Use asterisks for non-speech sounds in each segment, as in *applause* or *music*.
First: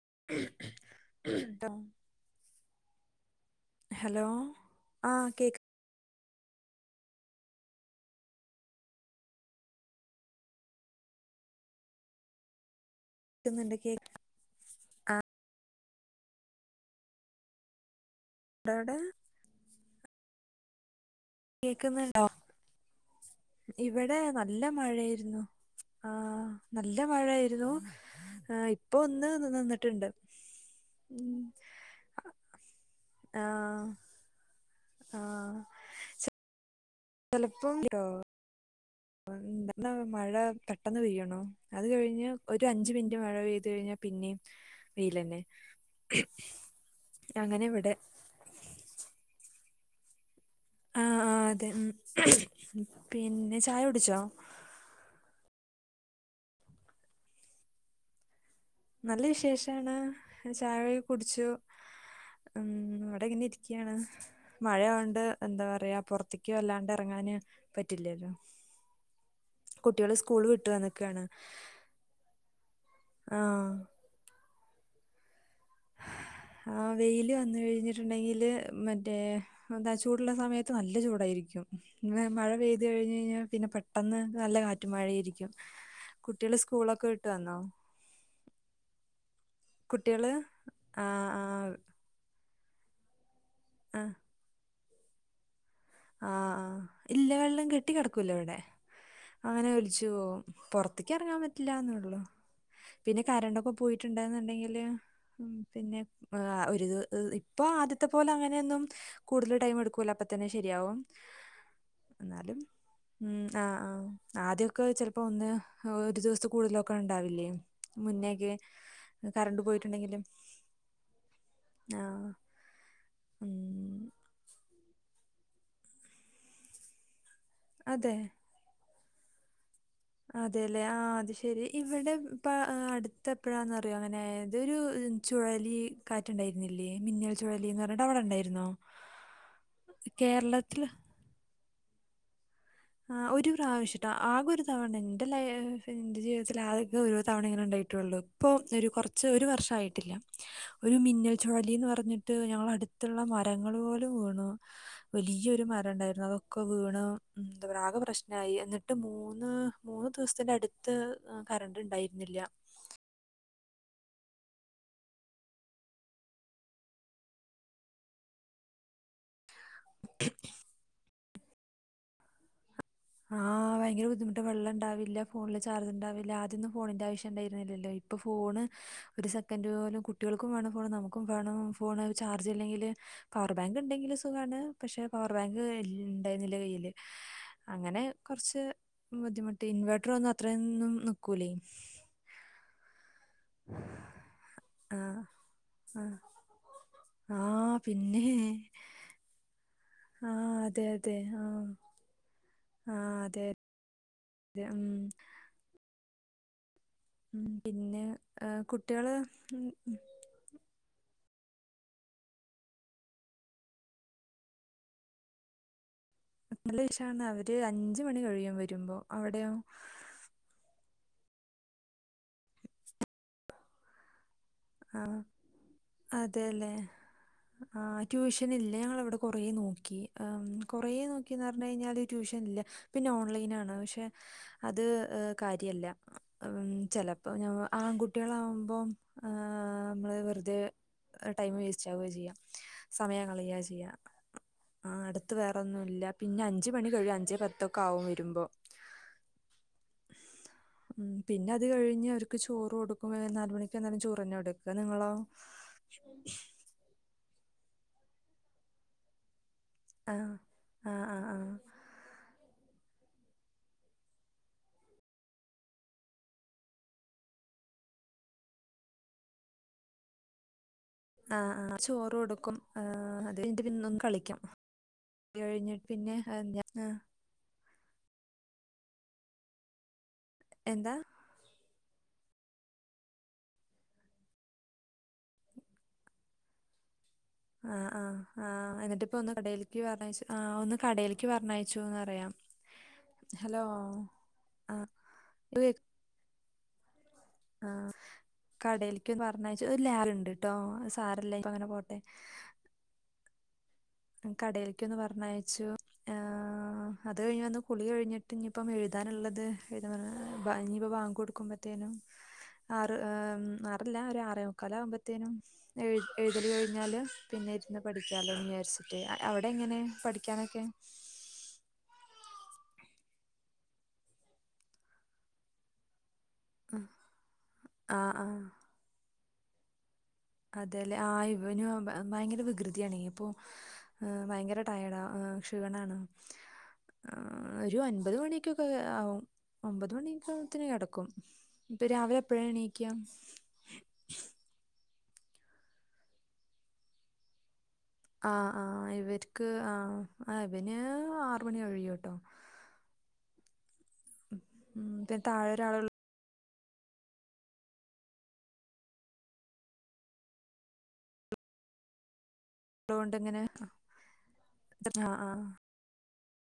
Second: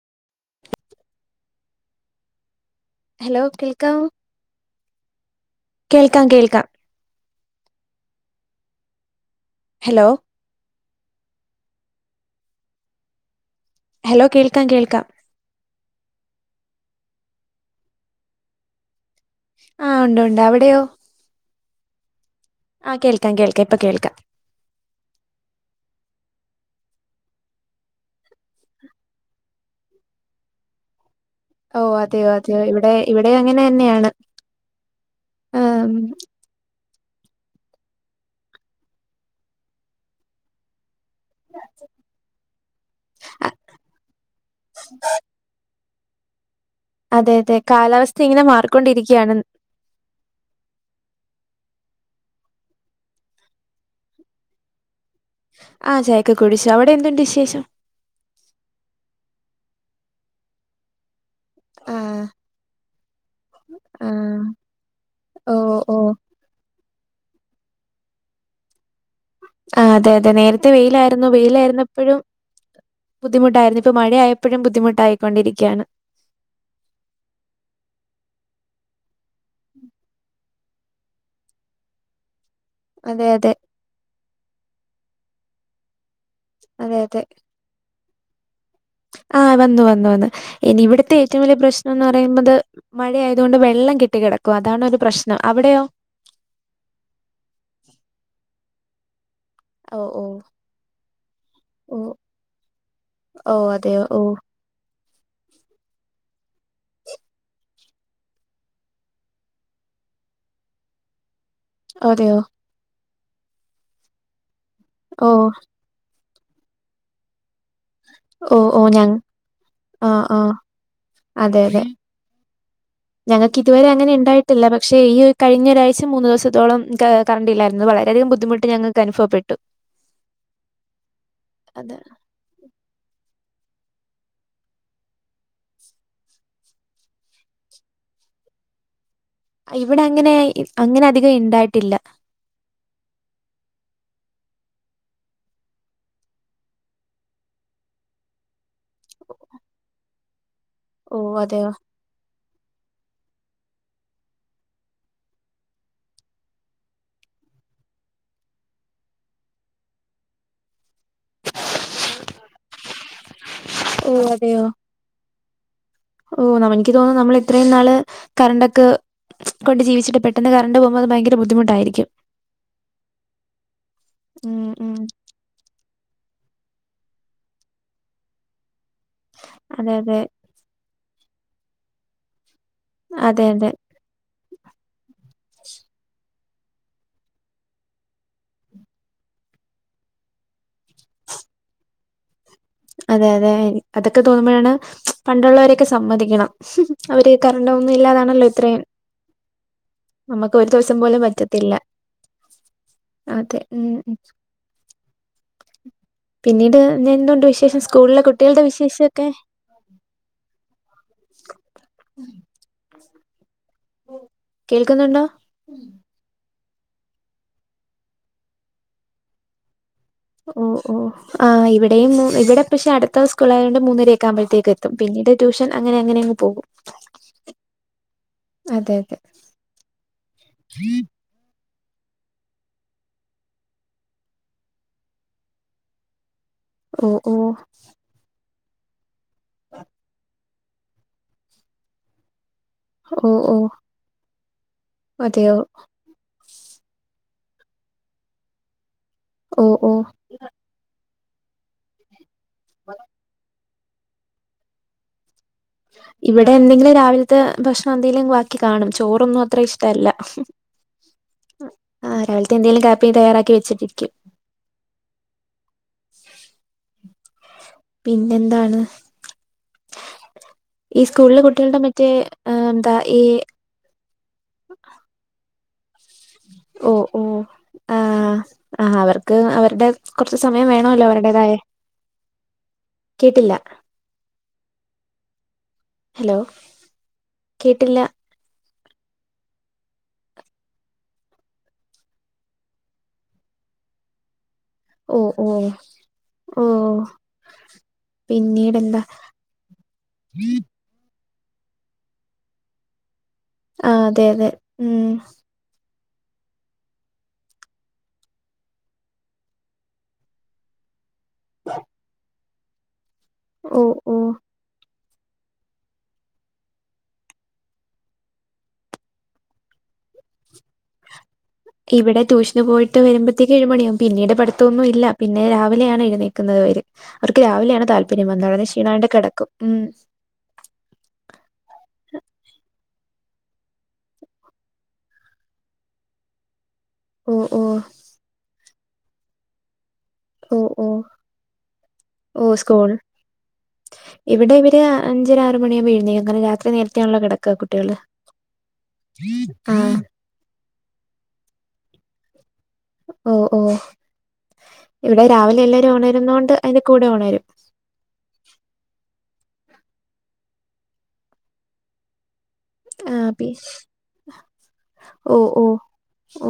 *inaudible* Hello കേൾക്കാവോ hello ആഹ് കേൾക്കാം കേൾക്കാം ഹലോ കേക്കുന്നുണ്ട് കേ ഹലോ കേൾക്കാം കേൾക്കാ ആ എടെ *unintelligible* ആഹ ഉണ്ട് ഉണ്ട് അവിടെയോ കേക്ക്ന്ന് ആഹ് കേൾക്കാം കേൾക്കാം ഇപ്പ കേൾക്കാം മാഴേര്ന്നു ആഹ് ന്നല്ലമഴായിരുന്നു ആ ഇപ്പൊ ഒന്ന് നിന്ന്ട്ട് ണ്ട് ഓ അതെയോ അതെയോ ഇവിടെ ഇവിടെ അങ്ങനെ ആഹ് ന്നെയാണ് ഏമ് ചെലപ്പോം *unintelligible* ന്നല്ല മഴ പെട്ട പെട്ടെന്ന് പെയ്യണോ അത് കഴിഞ്ഞ് ഒര് അഞ്ച് മിൻറ്റ് മഴ അ- പെയ്ത് കഴിഞ്ഞാ പിന്നേം വെയ്ലെനെ *unintelligible* അതെ അതെ കാലാവസ്ഥ ഇങ്ങനെ മാറിക്കൊണ്ടിരിക്യാണ് ആ അതെ ഉ *unintelligible* പിന്നെ ചായുടിച്ചോ ആഹ ചായക്കെ കുടിച്ചു അവടെ എന്തുണ്ട് വിശേഷം നല്ല വിശേഷാണ് ചായൊ കുടിച്ചു ആ ഉ ഇവടെ ഇങ്ങനെ ഇരിക്ക്യാണ് ആ മഴയൊണ്ട് ഓ എന്താ ഓ പറയാ പൊറത്തിക്ക്‌ വല്ലാണ്ട് എറങ്ങാന് പറ്റില്ലല്ലോ ആ അതെ കുട്ടികള് അതെ സ്കൂള് വിട്ട് നേരത്തെ വന്നിക്കാണ്. വെയ്ലാര്ന്നു വെയ്ലാര്ന്നപ്പഴും ആഹ് ബുദ്ധിമുട്ടായ്രുന്നു ഇപ്പ മഴയാ അപ്പഴും ബുദ്ധിമുട്ടായിക്കൊണ്ടിരിക്ക ആ വെയ്ല് വന്ന്കഴിഞ്ഞിട്ട്ണ്ടെങ്കില് മറ്റേ എന്താ ചൂട്ള്ള സമയത്ത് ത്തുന്നല്ല ചൂടായിരിക്കും ഇങ്ങനെ മഴ പെയ്ത് അതെ കഴിഞ്ഞഴ്ഞ്ഞാ അതെ പിന്നെ പെട്ടെന്ന് ന്നല്ല കാറ്റും മഴേരിക്കും കുട്ടേള് അതെ സ്കൂളൊക്കെ അതെ വിട്ടു വന്നോ ആഹ് വന്നു വന്നു വന്നു കുട്ടികള് ഇനി ഇവ്ട്ത്തെ ആഹ് ഏറ്റവും വലിയ ആഹ് പ്രശ്നം എന്ന് പറയുന്നത് മഴയാ തുകൊണ്ട് വെള്ളം കെട്ടി കെടക്കും അതാണ് ഒരു പ്രശ്നം അവിടെയോ ആഹ ഇല്ല വെള്ളം കെട്ടി കെടക്കൂല ഇവടെ അങ്ങനെ ഓ ഓ ഒലിച്ചുപോവും പൊറത്തി‌ക്കെറങ്ങാൻ ഓ പറ്റ്ലാന്നൊള്ളു പിന്നെ ഓ കരണ്ടൊക്കെ അതെയോ പോയിറ്റ്ണ്ട് ഓ ന്ന് ണ്ടെങ്കില് പിനെ ഇപ്പാ ഒര് ഇപ്പൊ ആദ്യത്തെ പോലെ അങ്ങനെയൊന്നും കൂടുതല് ടൈം എടുക്കൂല അപ്പ തന്നെ ശെരിയാവും അതെയോ ഉം ആഹ് ആ ആത്യോക്കെ ചെൽപ്പോ ഓ ഒന്ന് ഒരു ദിവസത്തെ കൂടുതലൊക്കെ ഇണ്ടാവില്ലേ മുന്നേ‌ക്കെ ഓ ഓ ഞ കരണ്ട് പോയിട്ടുണ്ടെങ്കിലും ആഹ് ആഹ് അതെ അതെ ആഹ ഞങ്ങൾക്ക് ഇതുവരെ അങ്ങനെ ഇണ്ടായിട്ടില്ല പക്ഷെ ഈ കഴിഞ്ഞ ഒരാഴ്ച മൂന്ന് ദിവസത്തോളം ക കറണ്ടില്ലായ്രുന്നു അതെ വളരെയതികം ബുദ്ധിമുട്ട് ഞങ്ങക്ക് അനുഫവപ്പെട്ടു അതെല്ലേ ആ അത് ശെരി അതെ ഇവടിപ്പ അടു അടുത്തെപ്പഴാന്നറിയോ അങ്ങനായത് ഒരു ചുഴലി കാറ്റ്ണ്ടായ്ര്ന്നില്ലേ മിന്നൽ ചുഴലിന്ന് പറഞ്ഞിട്ട് അവടെ ഇണ്ടായ്ര്ന്നോ ഇവിടെ അങ്ങനെ അങ്ങനെ അധികം ഇണ്ടായിട്ടില്ല ആ ഒരു പ്രാവശ്യട്ടോ ആകൊരു തവണെ ന്റെ ലയേ എന്റെ ജീവിതത്തിൽ ആതൊക്കെ ഒരു തവണ ഇങ്ങനെ ഇണ്ടായി ട്ടുള്ളു ഇപ്പൊ ഒരു കൊറച്ച് ഒരു വർഷായിട്ടില്ല ഒരു ഓ മിന്നൽ അതെയോ ചുഴലിന്ന് പർഞ്ഞിട്ട് ഞങ്ങളടുത്ത് ത്തുള്ള മരങ്ങൾ പോലും വീണു വലിയ്യൊരു മരണ്ടായ്രുന്നു അതൊക്കെ വീണു എന്താ പറയാ ആകെ പ്രേശ് നായി എന്നിട്ട് മൂന്ന് മൂന്ന് ദിവസ്ത്തിന്റെ അടുത്ത് കരണ്ട് ഇണ്ടായിരുന്നില്ല *inaudible* ഓ അതെയോ ഓ ന്നമെനിക്ക് തോന്നുനു ന്നമ്ളിത്രേം ന്നാള് കറണ്ടൊക്കെ കൊണ്ട് ജീവിച്ചിട്ട് പെട്ടെന്ന് കറണ്ട് പോകുമ്പോ അത് ഭയങ്കര ബുദ്ധിമുട്ടായിരിക്കും ആഹ് വയങ്കര ബുദ്ധിമുട്ട ഉം ഉം വെള്ളണ്ടാവില്ല ഫോണില് ചാർജ് ണ്ടാവി ല്ല ആത്യോന്നും ഫോണിന്റെ ആവശ്യം ഇണ്ടായിരുന്നില്ലല്ലോ ഇപ്പ ഫോണ് ഒരു സെക്കൻഡ് അതെ പോലും അതെ കുട്ട്യോൾക്കും വേണം ഫോണ് ന്നമു ക്കുംവേണം ഫോണെള് ചാർജില്ലെങ്കില് അതെ പവർ അതെ ബാങ്ക് ഇണ്ടെങ്കില് സുഗാണ് പക്ഷെ പവർ ബാങ്ക് ഇണ്ടായ്ര്ന്നില്ല കയ്യില് അങ്ങനെ, കൊർച്ച് ബുദ്ധിമുട്ടേനി. ഇൻവേർട്ടർ ഒന്നും അത്രൊന്നും നിക്കൂലെയ്. *inaudible* അതെ അതെ, അതൊക്കെ തോന്നുമ്പോഴാണ് ആ പണ്ടുള്ളവരെയൊക്കെ ആ സമ്മതിക്കണം ഹ് ഹും. അവര് ആ കറണ്ട് ഒന്നും ഇല്ലാതാണല്ലോ പിന്നെ ഇത്രയും ആഹ് നമുക്ക് ഒരു അതെ ദിവസം അതെ പോലും പ ആഹ് പറ്റത്തില്ല. അതെ. ഉം *unintelligible* പിന്നീട് ഞെ ഉം എന്തുണ്ട് വിശേഷം, പിന്നെ സ്കൂളിലെ ഏഹ് കുട്ടികളുടെ കുട്ടികള് വിശേഷൊക്കെ? ഉം ഉം, *unintelligible* കേൾക്കുന്നുണ്ടോ? നല്ല *unintelligible* അവര് അഞ്ച് മണി കഴിയും വരുമ്പോ, അവിടെയോ? ഓ ഓ ആ ഇവിടെയും, ഇവിടെ പക്ഷെ അടുത്ത സ്കൂളായോണ്ട് മൂന്നര ക്കാമ്പഴത്തേക്ക് എത്തും. ആഹ് പിന്നീട് ട്യൂഷൻ അങ്ങനെ അങ്ങനെ അങ്ങ് പോകും. അതെല്ലേ ആ ട്യൂഷൻ ഇല്ല. അതെ ഞങ്ങളവിടെ അതെ കൊറേ നോക്കി ഏം കൊറേ നോക്കിന്നർഞ്ഞ ഞ്ഞഴിഞ്ഞാല് ട്യൂഷൻ ഇല്ല പിന്നെ ഓൺലൈനാണ് പക്ഷേ, അത് കാര്യല്ല. ഉ ഓ ചെലപ്പോ ഓ ഞ ആൺകുട്ട്യളാവുമ്പോ *inaudible* വെറുതേ ടൈമ് വേസ്റ്റാവ ചെയ്യ, സമയം ഓ കളയ ഓ ചെയ്യ ആ അടുത്ത് അതെയോ വേറൊന്നുല്ല. പിന്നെ അഞ്ച് മണി കഴിയും, അഞ്ചേ പത്തൊക്കെ ആവും വരുമ്പോ ഓ ഓ പിന്നെ അത് കഴിഞ്ഞ് അവർക്ക് ചോറ് കൊടുക്കും, നാല് മണിക്ക് വന്നാലും ചോറെന്നെ കൊടുക്ക നിങ്ങളോ? ഇവിടെ എന്തെങ്കിലും രാവിലത്തെ ഭക്ഷണം എന്തേലും ബാക്കി കാണും. ചോറൊന്നും അത്ര ഇഷ്ടല്ല ആഹ് ഹ് ആഹ് ആഹ് ആഹ് ഹും. ആ രാവിൽ എന്തേലും കാപ്പി തയ്യാറാക്കി വെച്ചിട്ടിരിക്കും. പിന്നെന്താണ്? ഈ ആ സ്കൂളിലെ ആ കുട്ടികളുടെ മറ്റേ ചോറ് ആ, കൊടുക്കും. ഏ എന്താ ഈ അതു കഴിഞ്ഞിട്ട് *unintelligible* കളി *inaudible* കഴിഞ്ഞി പിന്നെ *unintelligible* ആ ആ അവർക്ക് അവരുടെ കൊറച്ച് സമയം എന്താ വേണല്ലോ അവരുടേതായെ കേട്ടില്ല. ഹലോ ആ കേട്ടില്ല ആ ആ എന്നിട്ട്പ്പൊ ഒന്ന് കടയിൽക്ക് പറഞ്ഞയച്ച് ആ ഒന്ന് കടയിൽക്ക് പറഞ്ഞണയച്ചുന്ന് പറയ ഹലോ ആഹ് ഓ ഓ ഓ ആ പിന്നീടെന്താ കടേൽക്ക് പറഞ്ഞയച്ച്, ഒര് ലാഗ്ണ്ട്ട്ടോ അഅ് സാരല്ല ഇപ്പങ്ങനെ പോട്ടെ. ആഹ് അതെ അതെ കടയിൽക്കൊന്ന് ഉം പറഞ്ഞയച്ചു ഏ... അത് കഴിഞ്ഞ് വന്ന് കുളി കഴിഞ്ഞിട്ട് ഇനിയിപ്പം എഴുതാനുള്ളത് ഇനിയിപ്പോ ബാങ്കൊട് ബത്തേനും ആറ് ഏ ഓ ആളല്ല, ഒര് ഓ ആറേ മുക്കലാവ്മ്പ നും എഴ് എഴുതൽ കഴിഞ്ഞാൽ പിന്നെ ഇരുന്ന് പഠിക്കാലോന്ന് വിചാരിച്ച് അ അവിടെ എങ്ങനെ പഠിക്കാനൊക്കെ? ഇവിടെ ട്യൂഷന് പോയിട്ട് വരുമ്പഴത്തേക്ക് ഏഴ് മണിയാകും, പിന്നീട് പഠിത്തൊന്നും ഇല്ല, പിന്നെ രാവിലെയാണ് എഴുന്നേൽ വര്. അവർക്ക് രാവിലെയാണ് ആ താത്പര്യം. വന്ന ഉടനെ ക്ഷീണായിട്ട് കടക്കും. ഉം. അതെലെ. ആ ഇവനു ഭയങ്കര വികൃതിയാണേ ഇപ്പോ ഭയങ്കര ടയേർഡാ ക്ഷീണാണ്. ഓ ഓ ഒരു ഒമ്പത് മണിക്കൊക്കെ ആവും. ഒമ്പ ഓ ഓ ത്തിനാകടക്കും. ഇപ്പൊ രാവിലെ എപ്പഴാ ഓ സ്കൂൾ എണീക്കാ? ഇവിടെ ഇവര് അഞ്ചര ആറ് മണിയാവുമ്പൊ എഴുന്നേൽക്കും. കാരണം രാത്രി നേരത്തെയാണല്ലോ കെടക്ക ആ ആ ഇവർക്ക് ആ ആഹ് ആ ഇവന്... ആറ് മണി കഴുയുട്ടോ. ഓ ഓ ഉം, പിന്നെ ഇവിടെ താഴെ രാവിലെ എല്ലരും ഒരാളുള്ളതുകൊണ്ട് ഒണരുന്നോണ്ട് അതിന്റെ കൂടെ ഒണരും. ആഹ് ട്ടൊണ്ട്ങ്ങനെ പി ആ ആ ഓ ഓ ഓ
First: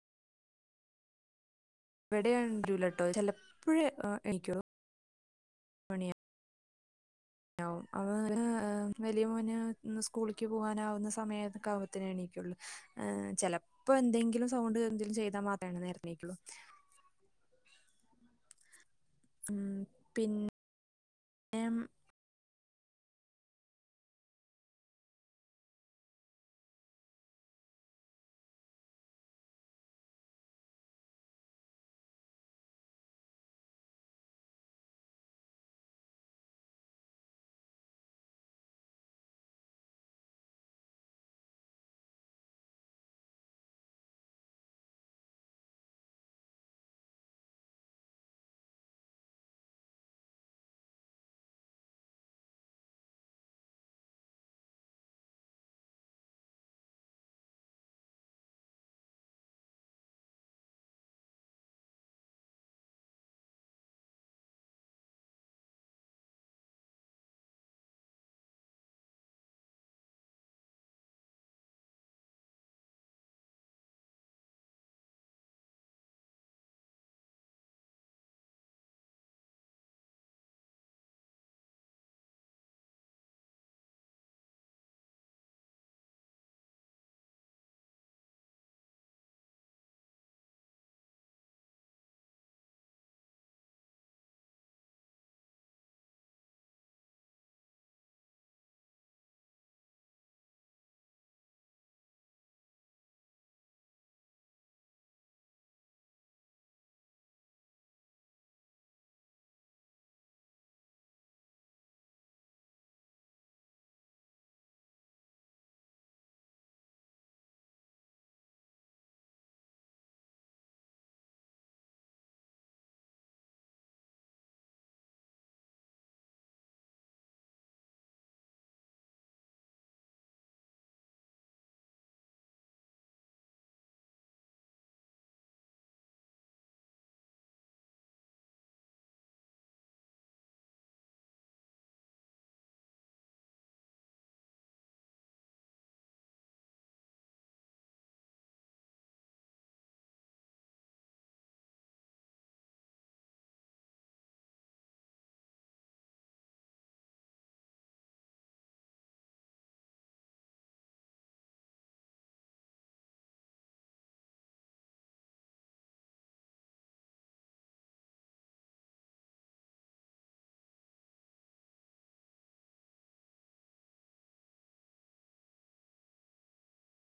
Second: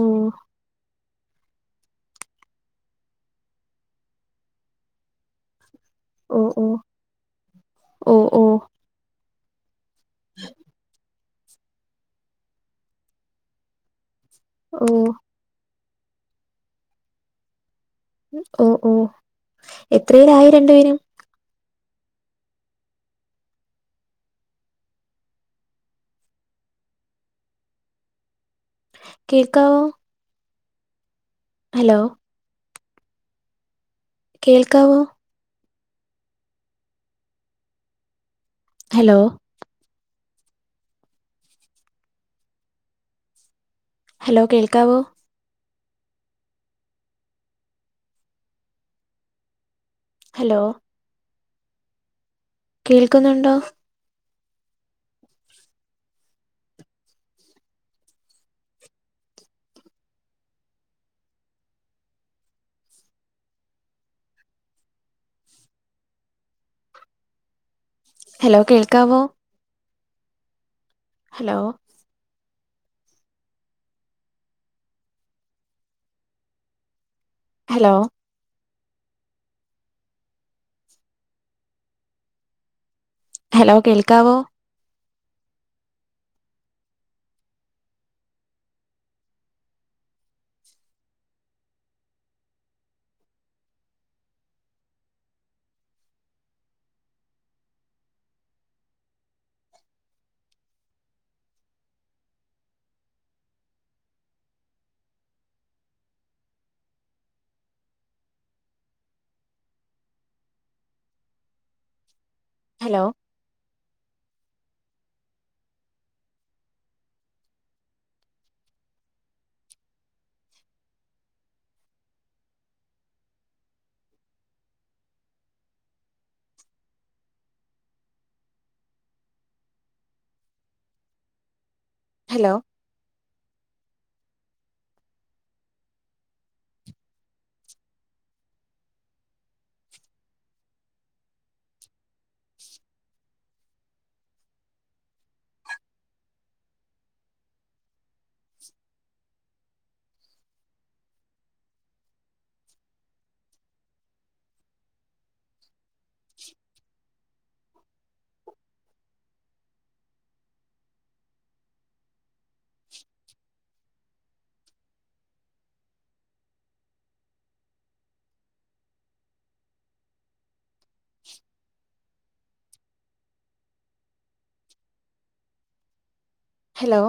വിടെയൊണരൂലട്ടോ ചിലപ്പോഴേ എണിക്കോ ഓ ഓ അവന് ഓ വലിയ മോന് സ്കൂളിക്ക് പോകാനാവുന്ന സ സമയക്കാവുമ്പത്തിനേ എണീക്കുള്ളൂ ചെലപ്പോ എന്തെങ്കിലും സൗണ്ട് എന്തെലും ചെയ്താ മാത്രാണ് നേരത്തെ ണീക്കൊള്ളു ഓ ഓ എത്രേലായി രണ്ടു പേരും എം കേക്കാവോ? ഹലോ കേൾക്കാവോ? ഹലോ ഹലോ കേൾക്കാവോ? ഹലോ കേൾക്കുന്നുണ്ടോ? ഹലോ കേൾക്കാവോ? ഹലോ ഹലോ ഹലോ കേൾക്കാവോ? Hello hello *inaudible* *inaudible* hello